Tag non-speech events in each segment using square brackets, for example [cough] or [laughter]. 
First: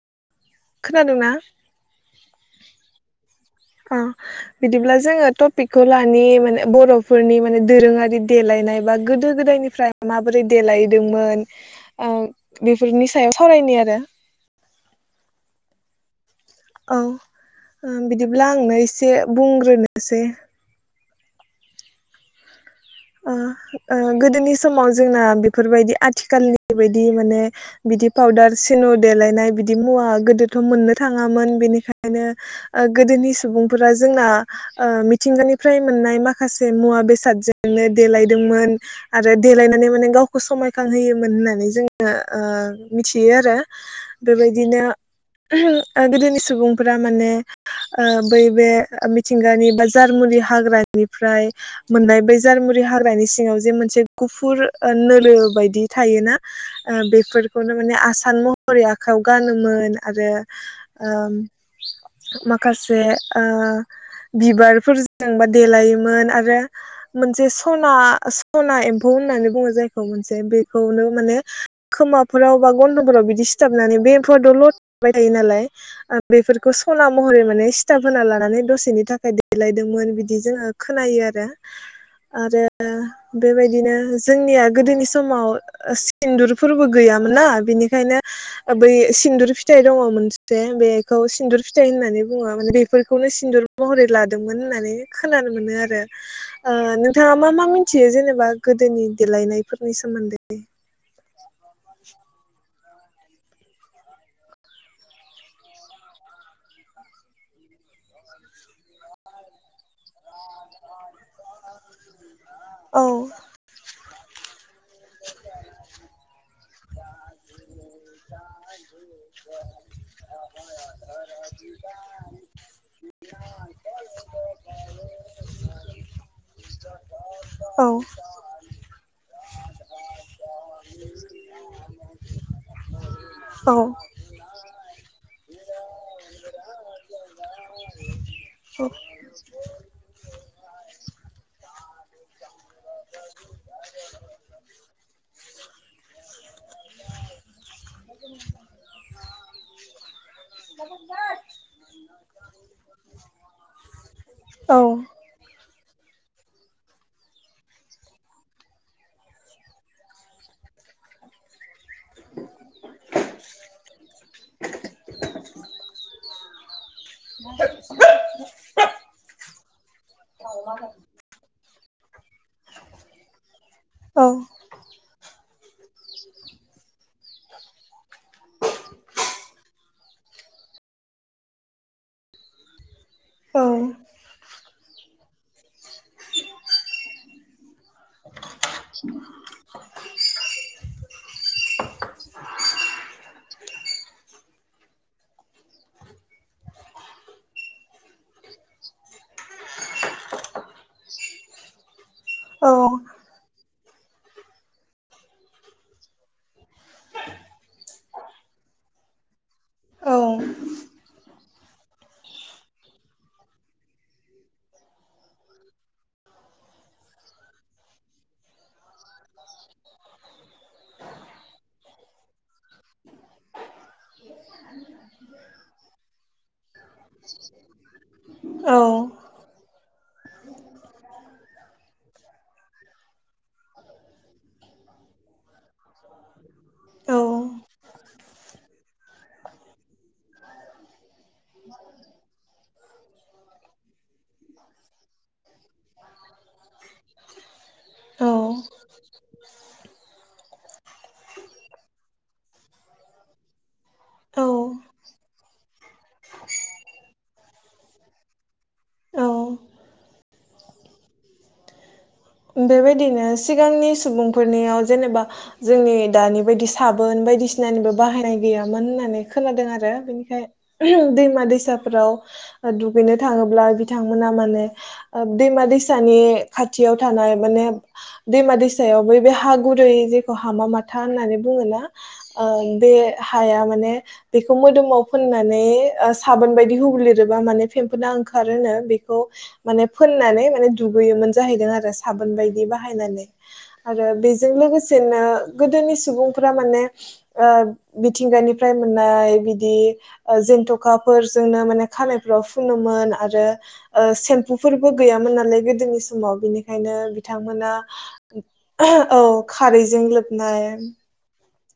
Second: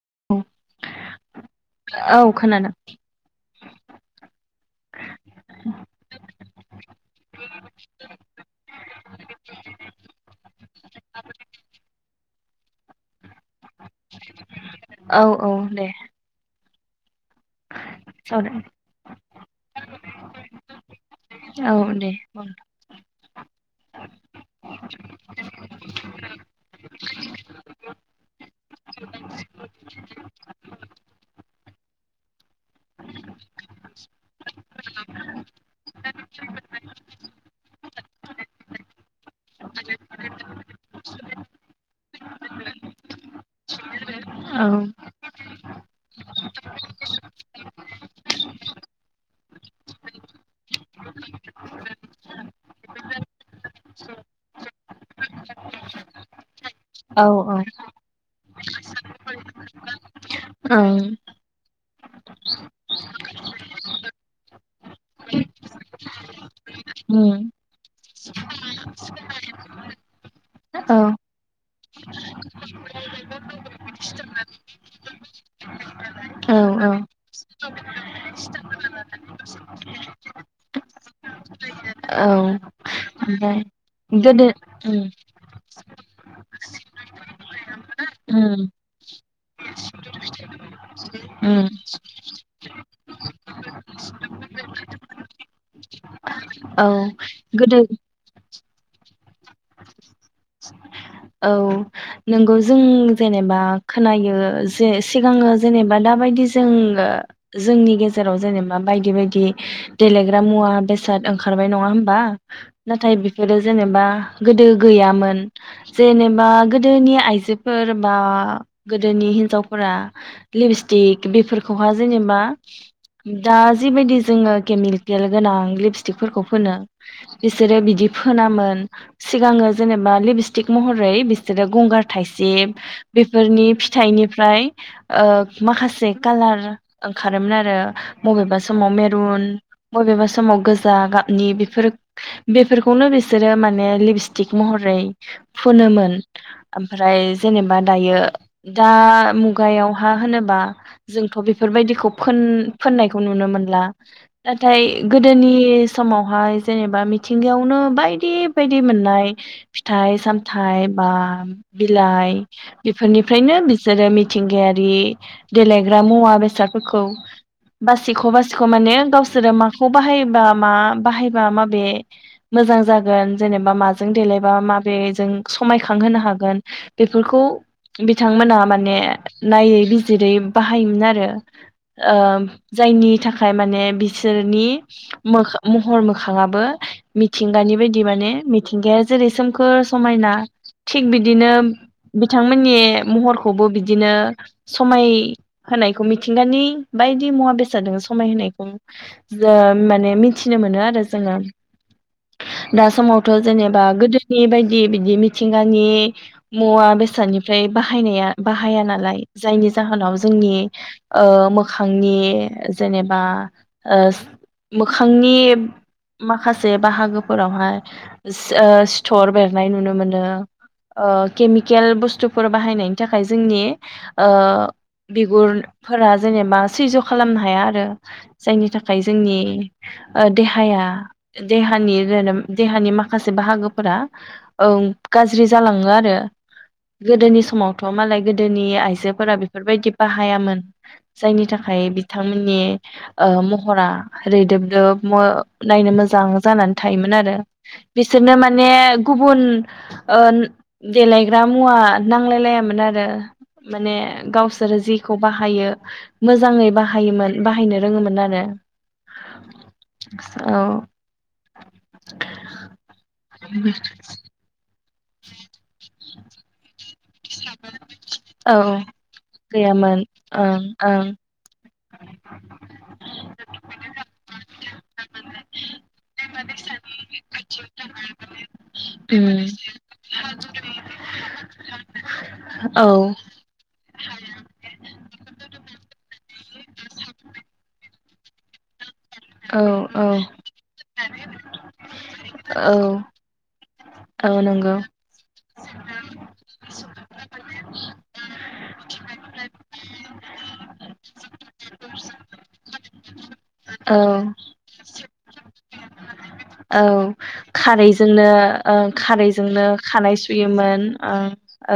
[unintelligible] खोनादोंना? औ खोनादों। ओ बिदिब्ला जोङो टपिकखौ लानि माने बर'फोरनि माने दोरोङारि देलायनाय बा गोदो गोदायनिफ्राय माबोरै देलायदोंमोन ओं बेफोरनि सायाव सावरायनि आरो औ औ दे। औ ओ बिदिब्ला सावराय आंनो एसे बुंग्रोनोसै औ दे ओ ओ गोद गोदोनि समाव जोंना बेफोरबायदि आथिखालनि बायदि माने बिदि पाउदार सेनु देलायनाय बिदि मुवा गोदोथ' मोननो थाङामोन बेनिखायनो ओ गोदोनि सुबुंफोरा जोंना ओ मिथिंगानिफ्राय मोननाय माखासे मुवा बेसादजों नो देलायदोंमोन आरो देलायनानै माने गावखौ समायखांहोयोमोन होननानै जोङो ओ मिथियो आरो। बेबायदिनो ओ गोदोनि सुबुंफोरा माने ओ बै बे मिथिंगानि बा जारमुुलि हाग्रानिफ्राय मोननाय बै जारमुरि हाग्रानि सिङाव जे मोनसे गुफुर ओ नोलो बायदि थायोना। ओ औ बेफोरखौनो माने आसान मह सरि आखायाव गानोमोन। आरो ओं ओम। माखासे ओ बिबारफोरजोंबा देलायोमोन आरो मोनसे उम सना सना एम्फौ होन्नानै बुङो जायखौ मोनसे औ बेखौनो माने खोमाफोराव बा गन्थंफोराव बिदि सिथाबनानै बे एम्फौआ दलथ' थाबाय थायो नालाय ओ औ बेफोरखौ औ सना महरै माने सिथाब होना लानानै दसेनि थाखाय देलायदोंमोन बिदि जोङो खोनायो आरो। आरो ओमफ्राय बेबाय बिदिनो गोदो जोंनिया उम गोदोनि समाव ओ सिन्दुरफोरबो गैयामोन ना बिनिखायनो उम ओ बै सिन्दुर फिथाइ दङ मोनसे बे खौ सिन्दुर उम फिथाइ होन्नानै बुङो माने बेफोरखौनो सिन्दुर महरै लादोंमोन होन्नानै खोनानो मोनो आरो ओ औ नोंथाङा मा मा गोदो मिथियो जेनेबा गोदोनि देलायनायफोरनि सोमोन्दै? औ नोंगौ जों जेनेबा खोनायो जे सिगाङो जेनेबा दाबायदि जों जोंनि गेजेराव जेनेबा बायदि बायदि देलाइग्रा मुवा बेसाद ओंखारबाय नङा होमबा? औ नाथाय बेफोरो जेनेबा गोदो गै गैयामोन [unintelligible] गोदोनि आइजो फोरबा गोदोनि हिनजावफोरा लिपस्टिक बेफोरखौहा जेनेबा दा जिबायदि जोङो केमिकेल गोनां लिपस्टिकफोरखौ फुनो बिसोरो औ बिदि फोनामोन। सिगाङो जेनेबा लिपस टिक महरै बिसोरो गंगार थाइसिब बेफोरनि फिथाइनिफ्राय ओ माखासे कालार ओंखारोमोन आरो बबेबा समाव मेरुन बबेबा समाव गोजा गाबनि बेफोर बेफोरखौनो बिसोरो माने लिपस्टिक महरै फुनोमोन ओमफ्राय जेनेबा दायो दा मुगायावहा होनोबा जोंथ' बेफोरबायदिखौ फोन फोन्नायखौ नुनो मोनला औ नाथाय गोदोनि समावहाय जेनेबा मिथिंगायावनो बायदि बायदि मोननाय फि फिथाइ सामथाइ बा बिलाइ बेफोरनिफ्रायनो बिसोरो मिथिंगायारि देलायग्रा मुवा बेसादफोरखौ बासिख' बासिख' माने गावसोरो माखौ बाहायबा मा बाहायबा माबे मोजां जागोन जेनेबा मा माजों औ देलायबा मा नों समायखांहोनो हागोन बेफोरखौ बिथांमोना माने नायै बिजिरै बाहायोमोन आरो। ओम जायनि थाखाय माने औ बिसोरनि मोखां महर मोखाङाबो मिथिंगानि बायदि दि माने मिथिंगाया जेरै सोमखो फोर समायना थिग बिदिनो बिथांमोननि महरखौबो बिदिनो समाय होनायखौ मिथिंगानि बायदि मुवा बेसादजों समाय होनायखौ जो माने मिथिनो मोनो आरो जोङो। दा औ समावथ' जेनेबा बा गोदोनि नि बायदि बिदि मिथिंगानि मुवा बेसादनिफ्राय बाहायनाया बाहाया नालाय जायनि औ जाहोनाव जोंनि ओ मो मोखांनि जेनेबा ओ मोखांनि माखासे बाहागोफोरावहाय ओ सिथर बेरनाय नुनो मोनो ओ केमिकेल बुस्थुफोर बाहायनायनि थाखाय ओ जोंनि बिगुरफोरा जेनेबा सैज्य' खालामनो हाया आरो। जायनि थाखाय जोंनि देहाया देहानि जेने देहानि माखासे बाहागो फोरा औ गाज्रि जालाङो आरो औ गोदोनि समाव थ' मालाय गोदोनि आइजोफोरा बेफोरबायदि बाहायामोन जायनि थाखाय बिथांमोननि महरा ओ रैदोबदोब नायनो मोजां जानानै थायोमोन आरो बिसोरनो माने माने गुबुन ओ देलायग्रा मुवा नांलायलायामोन आरो माने औ गावसोरो जेखौ बाहायो मोजाङै बाहायोमोन बाहायनो रोङोमोन आरो औ औ बेबायदि बिदिनो सिगांनि सुबुंफोरनियाव जेनेबा जोंनि दानि बायदिसो साबोन बायदिसिनानिबो बाहायनाय औ गैयामोन होननानै खोनादों आरो गैयामोन बेनिखाय ओं ओं दैमा दैसा फोराव दुगैनो थाङोब्ला बिथांमोना माने दैमा दैसानि खाथियाव थानाय माने दैमा दैसायाव बै बे हा उम गुरै जेखौ हामा माथा होननानै बुङोना ओ औ बे हाया माने बेखौ मोदोमाव फोननानै ओ साबोन बायदि हुब्लेरोबा माने फेब्रि [unintelligible] फेंखोना ओंरोनो बेखौ बेखौ औ माने औ फोननानै माने दुगैयोमोन जाहैदों आरो साबोन बायदि औ बाहायनानै आरो औ बेजों नंगौ लोगोसेनो गोदोनि सुबुंफोरा माने ओ मिथिंगानिफ्राय मोननाय बिदि ओ जेन्थ'खाफोरजोंनो माने खानायफोराव फुनोमोन आरो ओ औ सेम्पु फोरबो गैयामोन नालाय गोदोनि समाव औ बिनिखायनो बिथांमोना खारैजोंनो ओं औ खारैजोंनो खारैजों खानाय लोबनाय सुयोमोन ओं औ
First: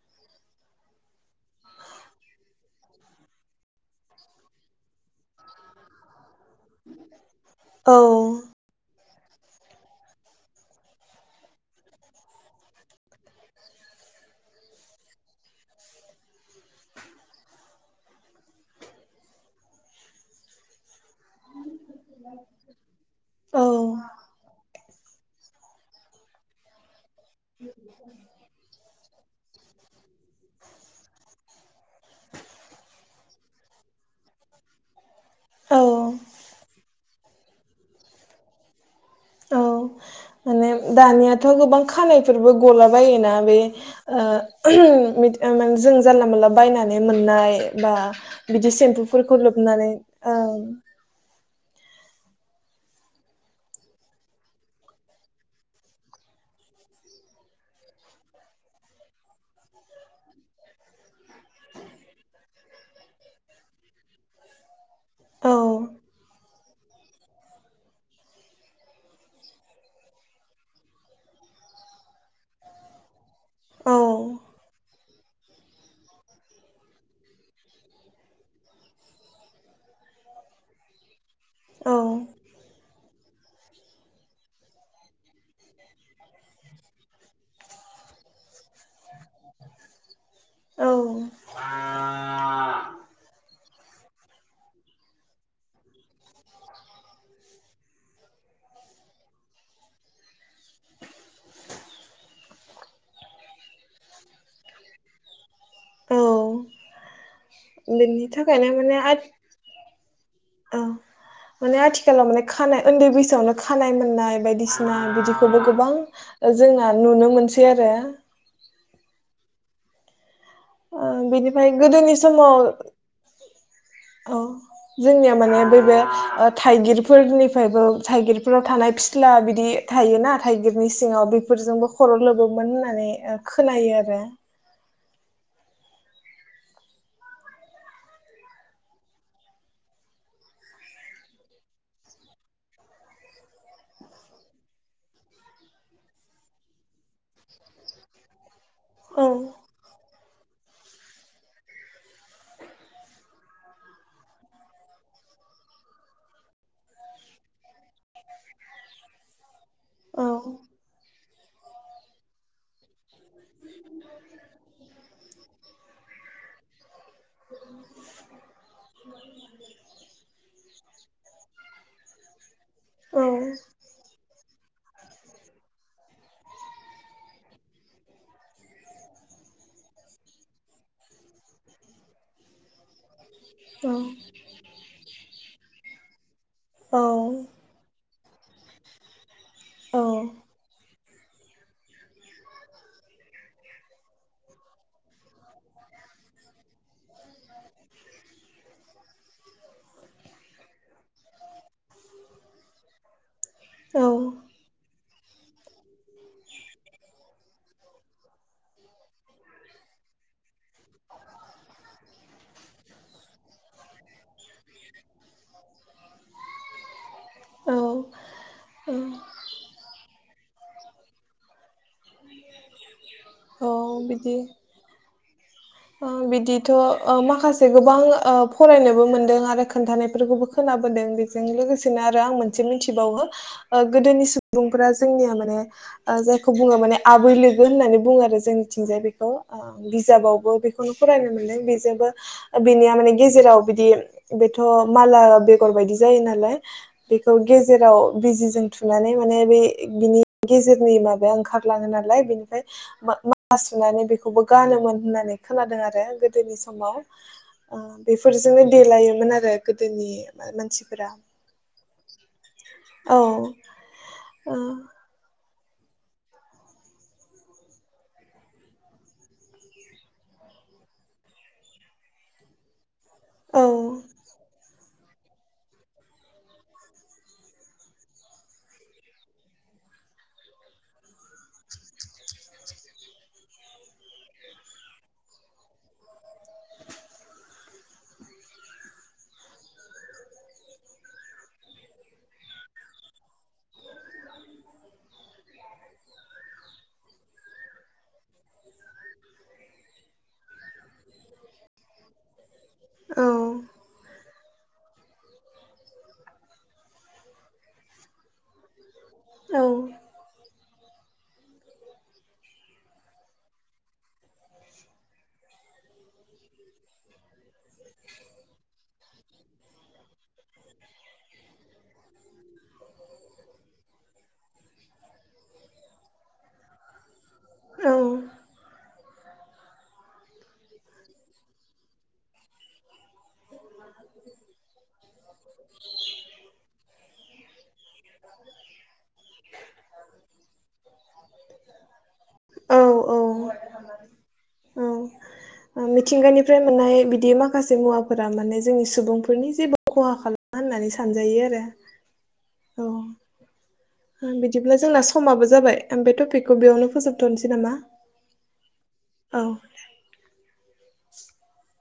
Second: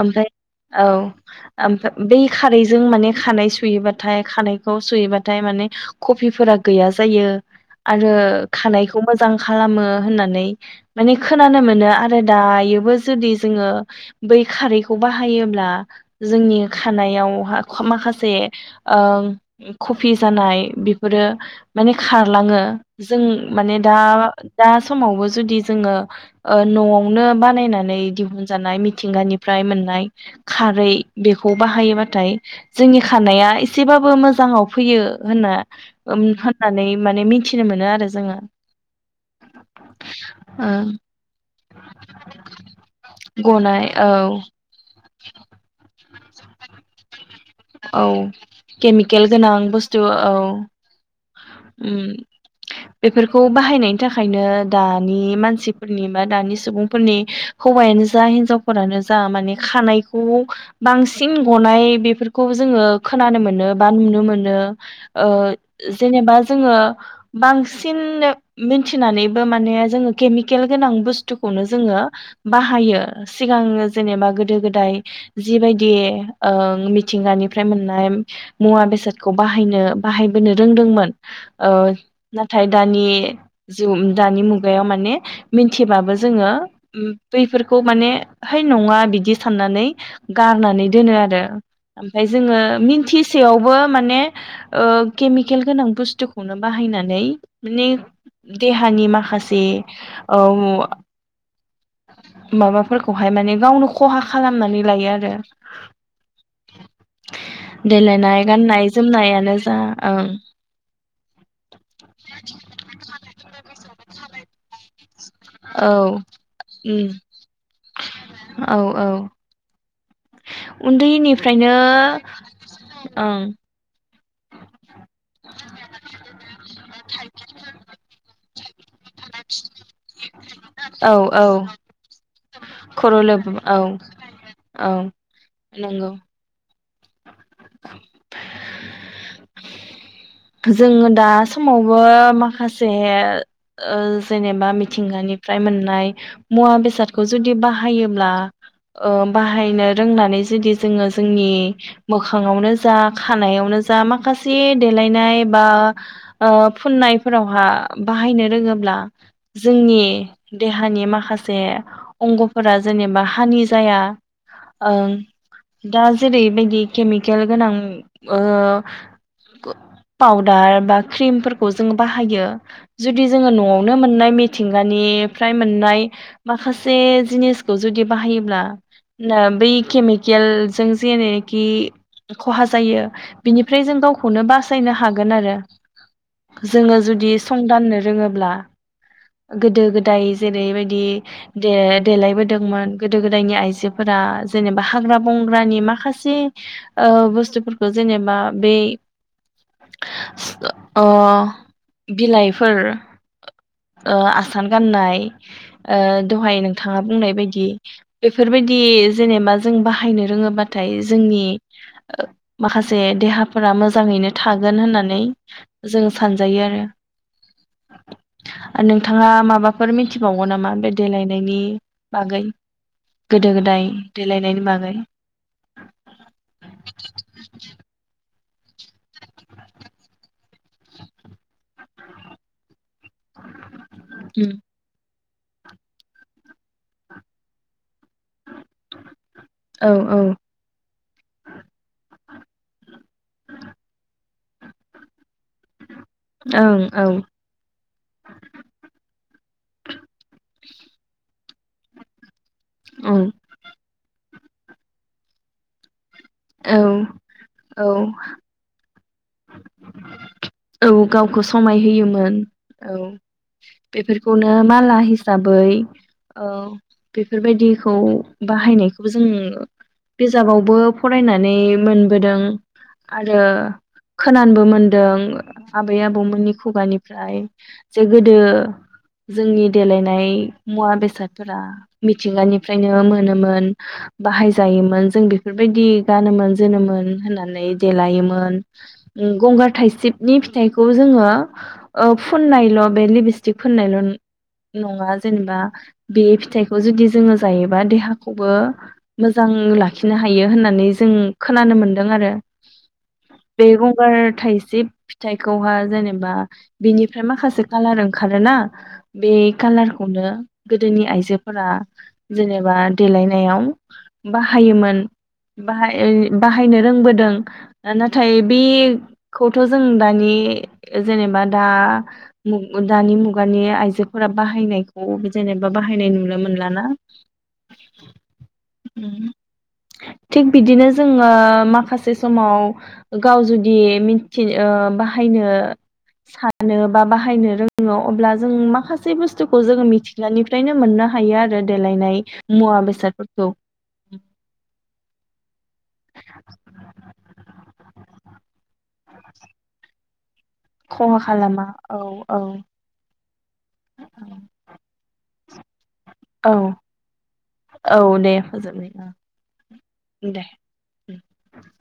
ओमफ्राय औ ओमफा बै खारैजों माने खानाय सुयोबाथाय खानायखौ सुयोबाथाय माने ख खावफिफोरा गैया जायो औ आरो खानायखौ मोजां खालामो होननानै माने खोनानो मोनो आरो दायोबो जुदि जोङो बै खारैखौ बाहायोब्ला जोंनि खानायाव माखासे ओ कफि जानाय बेफोर बेफोरो माने खारलाङो जों औ माने दा। दा समावबो जुदि जोङो ओ न'आव। नआवनो बानायनानै दिहुनजानाय थिंगानिफ्राय मोननाय खारै बेखौ बाहायोबाथाय जोंनि खानाया एसेबाबो मोजाङाव फैयो। होनना औ ओम होननानै। माने मिथिनो मोनो आ जोङो। औ माने ओ दानिया थ गोबां खानायफोरबो गलाबायोना बे गनाय औ ओ ओम बि जों जानला मोनला बायनानै मोननाय। [inaudible] बा औ बिदि केमिकेल सेम्पुफोरखौ लोबनानै ओं। ओम बेफोरखौ बाहायनायनि थाखायनो दानि मानसिफोरनि बा दानि सुबुंफोरनि हौवायानो जा हिनजावफोरानो जा माने खानायखौ बांसिन गनाय बेफोर खौ जोङो खोनानो मोनो बा नुनो मोनो। ओ औ जेनेबा जोङो बांसिन मिनथिनानैबो माने जोङो केमिकेल गोनां बुस थुखौनो जोङो बाहायो। सिगां जेनेबा गोदो गोदाय जिबायदि ओ मि थिंगानिफ्राय मोननाय मुवा बेसादखौ बाहायनो बाहायबोनो रोंदोंमोन। ओ औ नाथाय दानि जिउ ओम दानि मुगायाव माने मिथिबाबो जोङो बैफोरखौ माने हैै नङा बिदि साननानै गारनानै औ दोनो आरो। जोङो मिन्थिसेयावबो ओ माने ओ केमिकेल गोनां बुस्थुखौनो बाहायनानै माने देहानि माखासे औ माबाफोरखौहाय माने गावनो खहा खालामनानै लायो आरो। औ। [unintelligible] देलायनाय थाखायनो गाननाय माने आथ जोमनायानो जा ओं औ माने आथिखालाव माने खानाय उन्दै बैसोआवनो खानाय मोननाय। बायदिसिना बिदि। खौबो औ गोबां जोंना उम नुनो मोनसै आरो। औ औ ओ बिनिफाय उन्दैनिफ्रायनो गोदोनि समाव ओं औ जोंनिया माने बैबे थाइगिरफोरनिफ्रायबो थाइगिर। फोराव थानाय फि त्ला बिदि थायोना थाइगिरनि औ सिङाव औ बेफोरजोंबो खर लोबो। मोन होननानै खर' ओ लोब औ खोनायो आरो। औ नंगौ। [inaudible] जोङो दा समावबो माखासे ओ जेनेबा मिथिंगानिफ्राय मोननाय मुवा बेसादखौ जुदि बाहायोब्ला ओ औ बाहायनो रोंनानै जुदि जोङो जोंनि मोखाङावनो जा, खानायावनो जा माखासे देलाय नाम बा ओ फुननायफोरावहा बाहायनो रोङोब्ला जोंनि औ देहानि माखासे से अंगफोरा जेनेबा हानि जाया। ओं दा जेरैबायदि केमिकेल गोनां ओ पाउदार बा ख्रिमफोरखौ जों बाहायो, औ जुदि जोङो न'आवनो मोननाय मिथिंगानिफ्राय मोननाय माखासे जिनिसखौ जुदि बाहायोब्ला नो बै केमिकेलजों जेनेखि खहा जायो बिनिफ्राय जों गावखौनो बा बासायनो हागोन आरो औ जोङो जुदि संदाननो रोङो ब्ला गोदो गोदाय औ जेरैबायदि दे देलायबोदोंमोन गोदो गोदायनि आइजोफोरा जेनेबा हाग्रा बंग्रानि माखासे ओ बुस्थुफोरखौ जेनेबा बेै [unintelligible] ओ बिलाइफोर ओ औ आसान गाननाय ओ दहाय नोंथाङा बुंनाय बायदि बेफोरबायदि जेनेबा थागोन होननानै जों सानजायो आरो औ नोंथाङा माबाफोर मिथिबावगौ नामा बे देलायनायनि बागै गोदो औ गोदाय बिदि देलायनाइनि बागै ओ बिदिथ' ओ माखासे गोबां ओ फरायनोबो मोनदों आरो खोन्थानायफोरखौबो खोनाबोदों बेजों लोगोसेनो आरो आं मोनसे मोनथि बावो ओ गोदोनि उम सुबुंफोरा जोंनिया मा माने ओ जायखौ बुङो माने आबै लोगो होननानै बुङो आरो जोंनिथिंजाय बेखौ अ औ औ बिजाबावबो खौनो फरायनो मोनदों बिजाबा बिनिया माने गेजेराव बिदि बेथ' माला बेगर बायदि जायो नालाय ओं औ बेखौ गेजेराव बिजिजों थुनानै माने बे बिनि गेजेरनि माबाया ओंखारलाङो नालाय बिनि ओं मा-माला सुनानै बेखौहाय बेखौबो गानोमोन होननानै खोनादों आरो गो दोनि औ समाव ओ औ बेफोरजोंनो देलायोमोन मोन आरो गोदोनि औ मानसिफोरा। गावखौ समायहोयोमोन औ बेफोरखौनो ओ माला हि हिसाबै ओ बेफोरबायदिखौ बाहायनायखौबो जों बिजाबावबो फरायनानै मोनबोदों आरो औ दों आबै आबौमोननि खुगानिफ्राय जे गोदो जोंनि देलायनाय मुवा बेसादफोरा मिथिंगानिफ्रायनो मोनोमोन बाहायजायोमोन जों बेफोरबायदि गानोमोन जोनोमोन होननानै देलायोमोन। ओं गंगार थाइसिबनि फिथाइखौ जोङो ओ फुननायल' बे लिपस्टिक फुननायल' नङा जेनेबा बे फिथाइखौ जुदि जोङो जायोबा देहाखौबो मोजां लाखिनो हायो होननानै जों खोनानो मोनदों आरो। औ बे गंगार थाइसिब फिथाइखौहा जेनेबा बिनिफ्राय माखासे कालार ओंखारोना बे औ कालारखौनो गोदोनि आइजो जोफोरा जेनेबा देलायनायाव बाहायोमोन बाहाय बाहायनो रोंबोदों। नाथाय बेखौथ' जों दानि जेनेबा दा मुग दानि मुगानि आइजोफोरा बाहायनायखौ जेनेबा बाहायनाय नुनो मोनलाना [inaudible] औ थिग बिदिनो जोङो माखासे समाव गाव जुद दि मिन्थि ओ बाहायनो सानो बा बाहायनो रोङो अब्ला जों माखासे बुस्थुखौ जोङो मिथिंगानिफ्रायनो मोननो हायो आरो देलायनाय मुवा औ बेसादफोरखौ। औ औ फोरा माने जोंनि सुबुंफोरनि जेबो खहा खालाम खहा खालामा औ औ। ओं बिदिब्ला जोंना समाबो जाबाय। आं बे औ टपिकखौ बेयावनो फोजोबथनोसै नामा औ दे फोजोबनाय औ। [unintelligible]